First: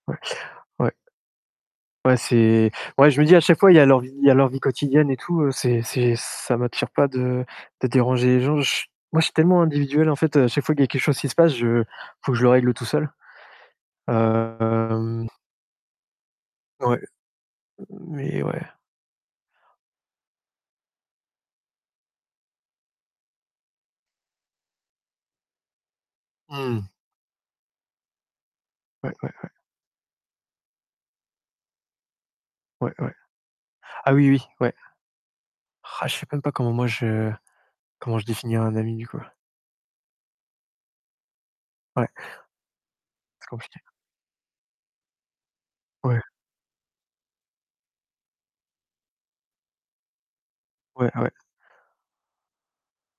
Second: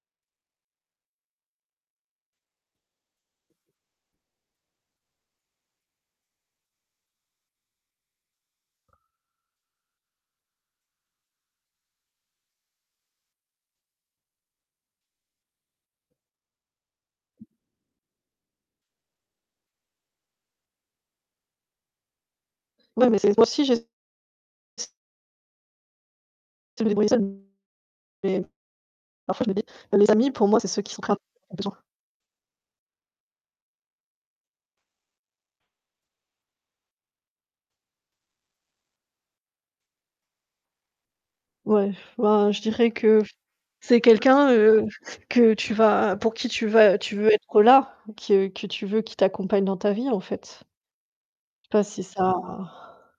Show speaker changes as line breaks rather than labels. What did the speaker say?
Ouais, ouais. Ouais c'est ouais, je me dis à chaque fois, il y a leur vie il y a leur vie quotidienne et tout, heu, c'est c'est, ça m'attire pas de de déranger les gens. J moi, je suis tellement individuel en fait, heu, à chaque fois qu'il y quelque chose qui se passe, je faut que je le règle tout seul. Hem Ouais, mais ouais.
Ouais mais c'est [unintelligible] j'ai s ts C'est
Mmh.
me débrouiller seule. Et
Ouais, ouais,
parfois je
ouais.
me dis: «Les amis pour moi, c'est ceux qui sont [unintelligible] besoin».
Ouais, ouais. Ah oui, oui, oui. Ouais. Ah je sais même pas comment moi je comment je définirais un ami, du coup.
Ouais,
Ouais.
bah je dirais que f
C'est compliqué.
c'est quelqu'un, heu, que tu vas
Ouais.
pour qui tu vas tu veux être là. Que que tu veux qu'il t'accompagne dans ta vie, en fait.
Ouais ouais.
Pas si ça